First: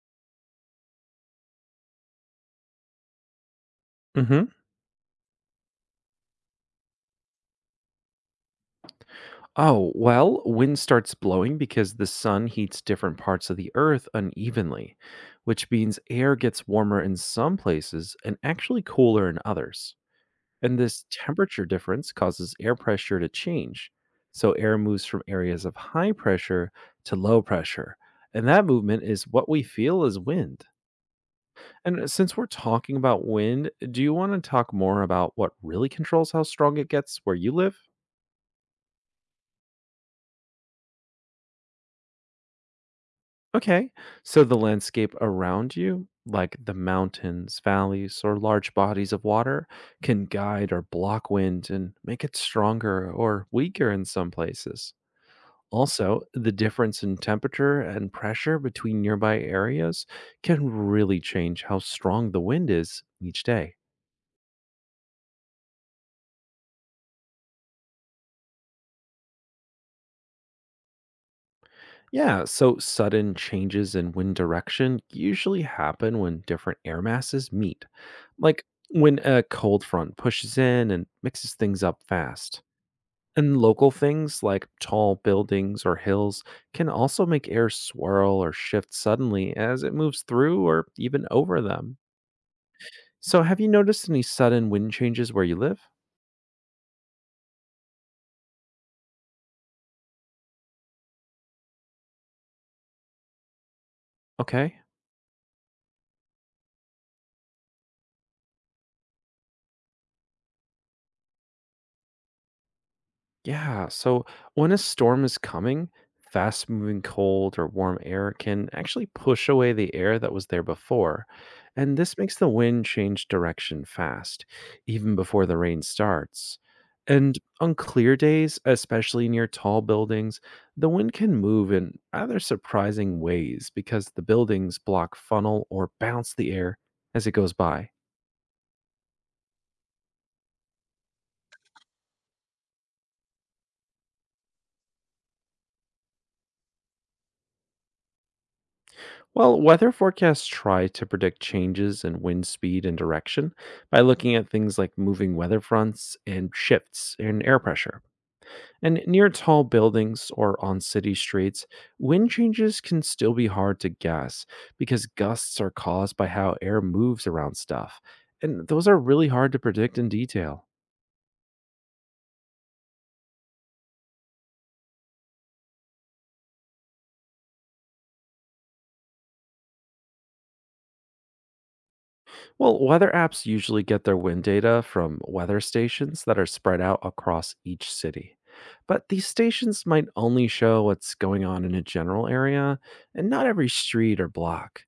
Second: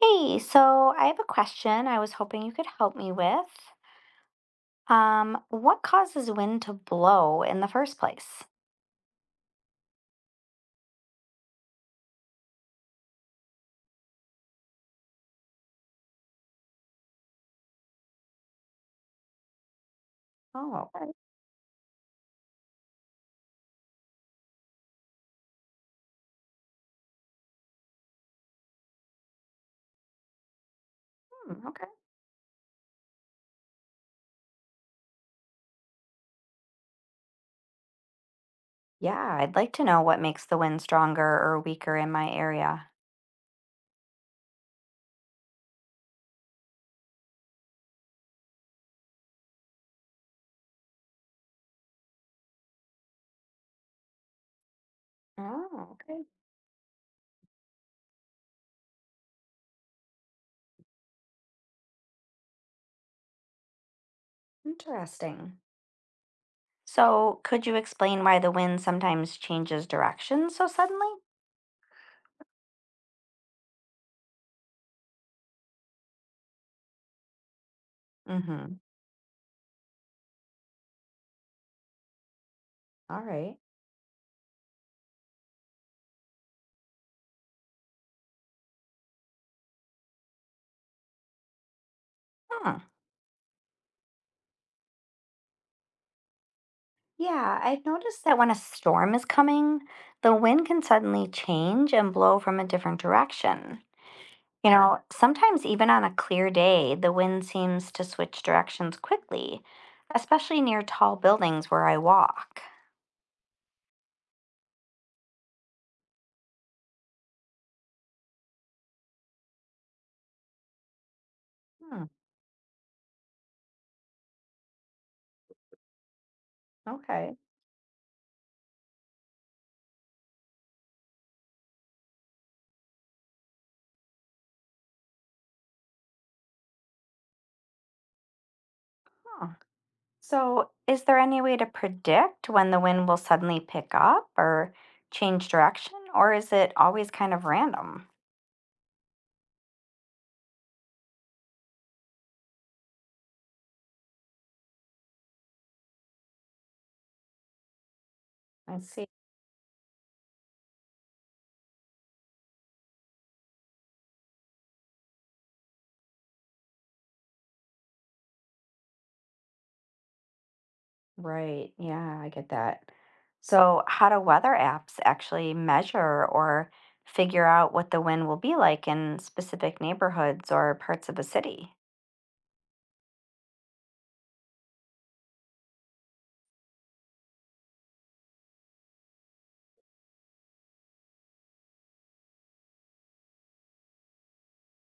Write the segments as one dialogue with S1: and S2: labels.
S1: Hey, so I have a question I was hoping you could help me with.
S2: Mhm.
S1: What causes wind to blow in the first place?
S2: Oh, well, wind starts blowing because the sun heats different parts of the earth unevenly, which means air gets warmer in some places and actually cooler in others. And
S1: Oh.
S2: this temperature difference causes air pressure to change. So air moves from areas of high pressure to low pressure. And that movement is what we feel as wind.
S1: Hmm, okay.
S2: And since we're talking about wind, do you want to talk more about what really controls how strong it gets where you live?
S1: Yeah, I'd like to know what makes the wind stronger or weaker in my area.
S2: Okay. So the landscape around you, like the mountains, valleys, or large bodies of water, can guide or block wind and make it stronger or weaker in some places.
S1: Oh,
S2: Also,
S1: okay.
S2: the difference in temperature and pressure between nearby areas can really change how strong the wind is each day.
S1: Interesting. So, could you explain why the wind sometimes changes direction so suddenly?
S2: Yeah, so sudden changes in wind direction usually happen when different air masses meet like
S1: Mm-hmm.
S2: when a cold front pushes in and mixes things up fast.
S1: All right.
S2: And local things like tall buildings or hills can also make air swirl or shift suddenly as it moves through or even over them.
S1: Hmm.
S2: So, have you noticed any sudden wind changes where you live?
S1: Yeah, I've noticed that when a storm is coming, the wind can suddenly change and blow from a different direction. You
S2: Okay.
S1: know, sometimes even on a clear day, the wind seems to switch directions quickly, especially near tall buildings where I walk.
S2: Yeah. So when a storm is coming, fast moving cold or warm air can actually push away the air that was there before. And
S1: Hmm,
S2: this makes the wind change direction fast, even before the rain starts.
S1: okay.
S2: And on clear days, especially near tall buildings, the wind can move in rather surprising ways because the buildings block funnel or bounce the air as it goes by.
S1: Huh. So, is there any way to predict when the wind will suddenly pick up or change direction, or is it always kind of random?
S2: Well, weather forecasts try to predict changes in wind speed and direction by looking at things like moving weather fronts and shifts in air pressure.
S1: I
S2: And
S1: see.
S2: near tall buildings or on city streets, wind changes can still be hard to guess because gusts are caused by how air moves around stuff. And those are really hard to predict in detail.
S1: Right. Yeah, I get that. So, how do weather apps actually measure or figure out what the wind will be like in specific neighborhoods or parts of a city?
S2: Well, weather apps usually get their wind data from weather stations that are spread out across each city. But these stations might only show what's going on in a general area and not every street or block.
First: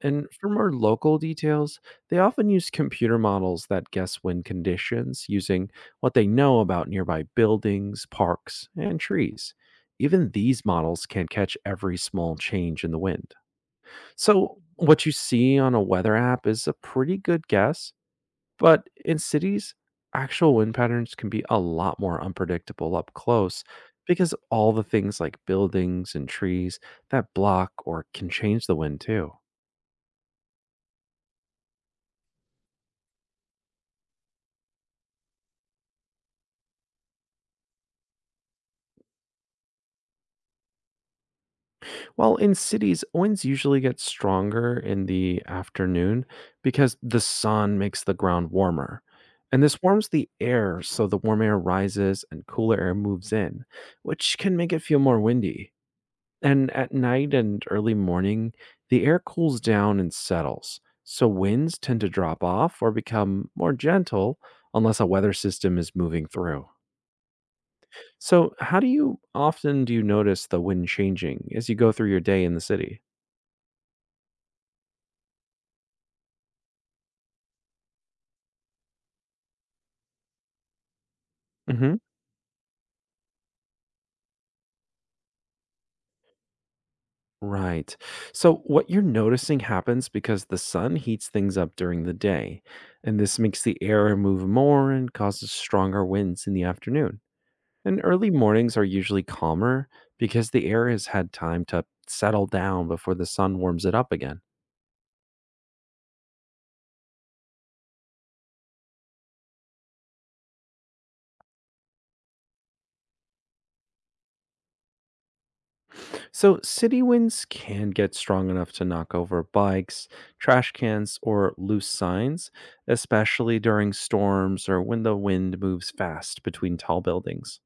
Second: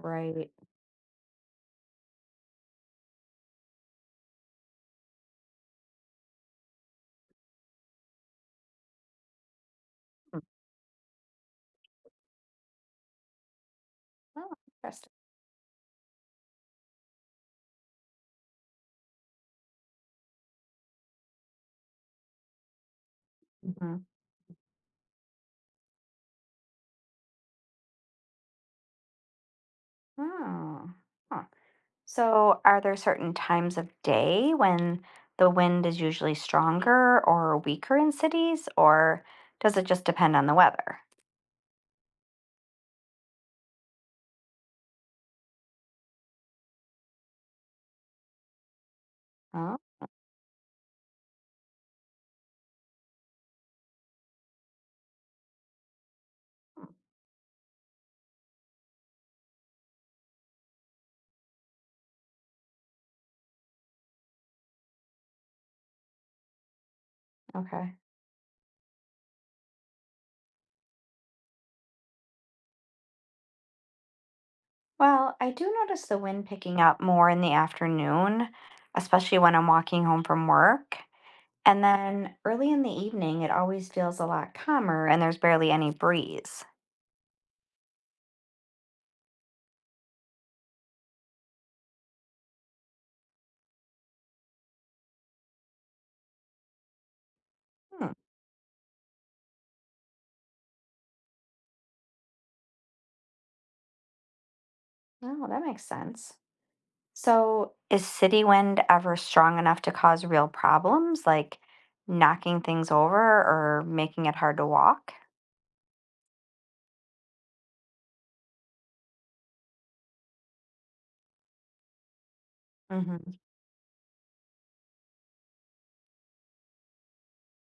S2: And for more local details, they often use computer models that guess wind conditions using what they know about nearby buildings, parks, and trees. Even
S1: Mm.
S2: these models can't catch every small change in the wind.
S1: Oh,
S2: So, what you
S1: interesting.
S2: see on a weather app is a pretty good guess, but in cities, actual wind patterns can be a lot more unpredictable up close
S1: Mhm.
S2: because of all the things like buildings and trees that block or can change the wind too.
S1: Oh, huh. So are there certain times of day when the wind is usually stronger or weaker in cities, or does it just depend on the weather?
S2: While in cities, winds usually get stronger in the afternoon because the sun makes the ground warmer. And
S1: Oh,
S2: this warms the air, so the warm air rises and cooler air moves in, which can make it feel more windy. And at night and early morning, the air cools down and settles, so winds tend to drop off or become more gentle unless a weather system is moving through.
S1: okay.
S2: So, how do you often do you notice the wind changing as you go through your day in the city?
S1: Well, I do notice the wind picking up more in the afternoon, especially when I'm walking home from work. And
S2: Hmm.
S1: then early in the evening, it always feels a lot calmer and there's barely any breeze.
S2: Right. So, what you're noticing happens because the sun heats things up during the day, and this makes the air move more and causes stronger winds in the afternoon. And
S1: Hmm.
S2: early mornings are usually calmer because the air has had time to settle down before the sun warms it up again.
S1: Oh, that makes sense. So, is city wind ever strong enough to cause real problems, like knocking things over or making it hard to walk?
S2: So, city winds can get strong enough to knock over bikes, trash cans, or loose signs,
S1: Hmm.
S2: especially during storms or when the wind moves fast between tall buildings.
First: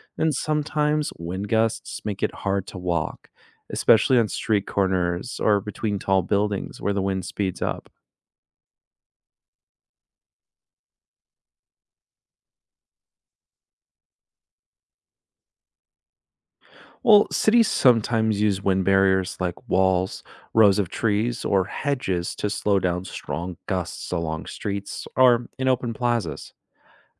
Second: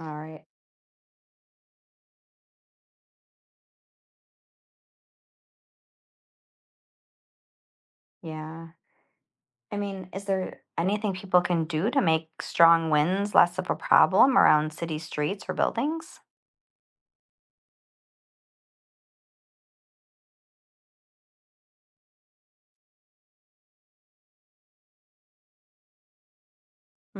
S1: All
S2: And
S1: right.
S2: sometimes wind gusts make it hard to walk, especially on street corners or between tall buildings where the wind speeds up.
S1: Yeah. I mean, is there anything people can do to make strong winds less of a problem around city streets or buildings?
S2: Well, cities sometimes use wind barriers like walls, rows of trees, or hedges to slow down strong gusts along streets or in open plazas.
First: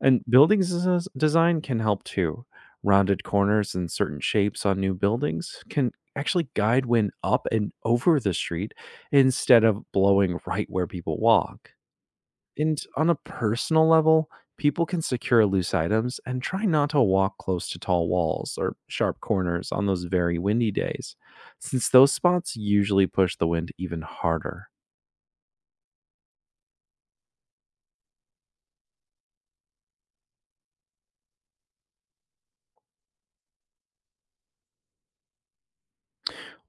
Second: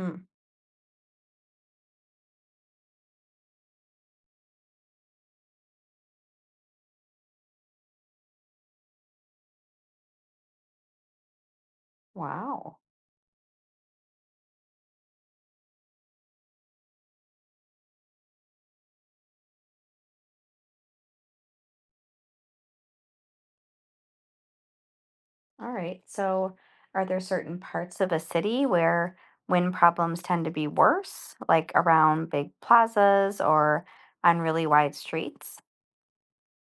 S2: And buildings design can help too. Rounded corners and certain shapes on new buildings can actually guide wind up and over the street instead of blowing right where people walk.
S1: Wow.
S2: And on a personal level, people can secure loose items and try not to walk close to tall walls or sharp corners on those very windy days, since those spots usually push the wind even harder.
S1: All right. So, are there certain parts of a city where wind problems tend to be worse, like around big plazas or on really wide streets?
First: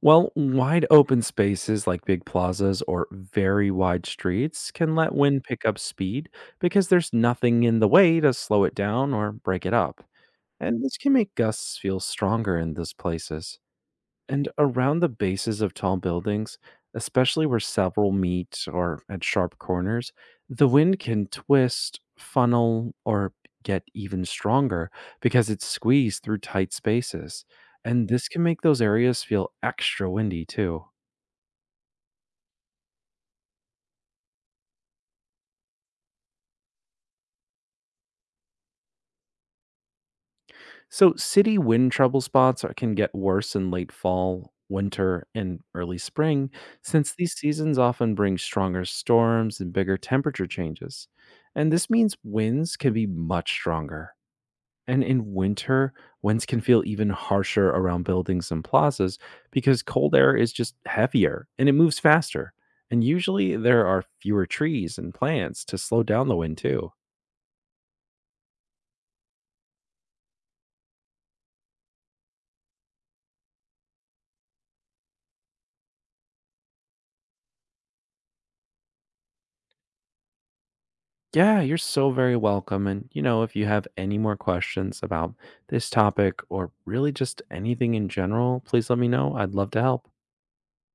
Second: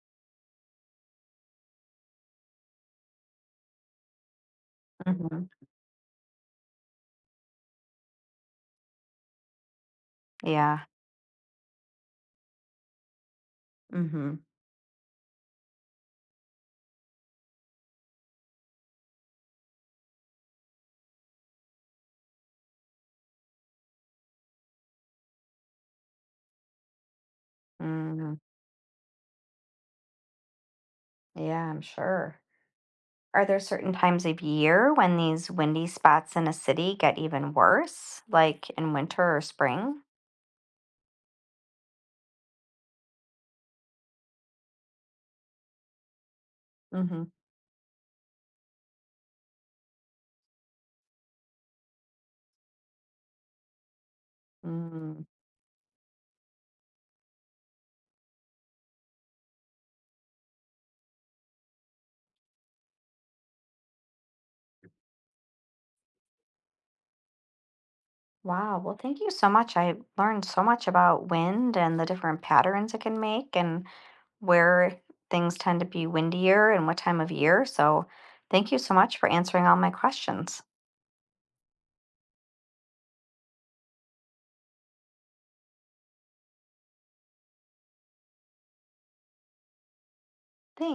S2: Well, wide open spaces like big plazas or very wide streets can let wind
S1: Hmm.
S2: pick up speed because there's nothing in the way to slow it down or break it up.
S1: Yeah.
S2: And this can make gusts feel stronger in those places.
S1: Mm-hmm.
S2: And around the bases of tall buildings, especially where several meet or at sharp corners, the wind can twist, funnel, or get even stronger because it's squeezed through tight spaces. And this
S1: Mm,
S2: can make those areas feel extra windy too.
S1: yeah, I'm sure. Are there certain times of year when these windy spots in a city get even worse, like in winter or spring?
S2: So, city wind trouble can get worse in late fall, winter, and early spring, since
S1: Mm-hmm.
S2: these seasons often bring stronger storms and bigger temperature changes. And this means winds can be much stronger. And
S1: Mm.
S2: in winter, winds can feel even harsher around buildings and plazas because cold air is just heavier and it moves faster. And usually there are fewer trees and plants to slow down the wind, too.
S1: Wow. Well, thank you so much. I learned so much about wind and the different patterns it can make and where things tend to be windier and what time of year. So, thank you so much for answering all my questions.
S2: Yeah, you're so very welcome. And, you know, if you have any more questions about this topic or really just anything in general, please let me know. I'd love to help.
S1: Thanks.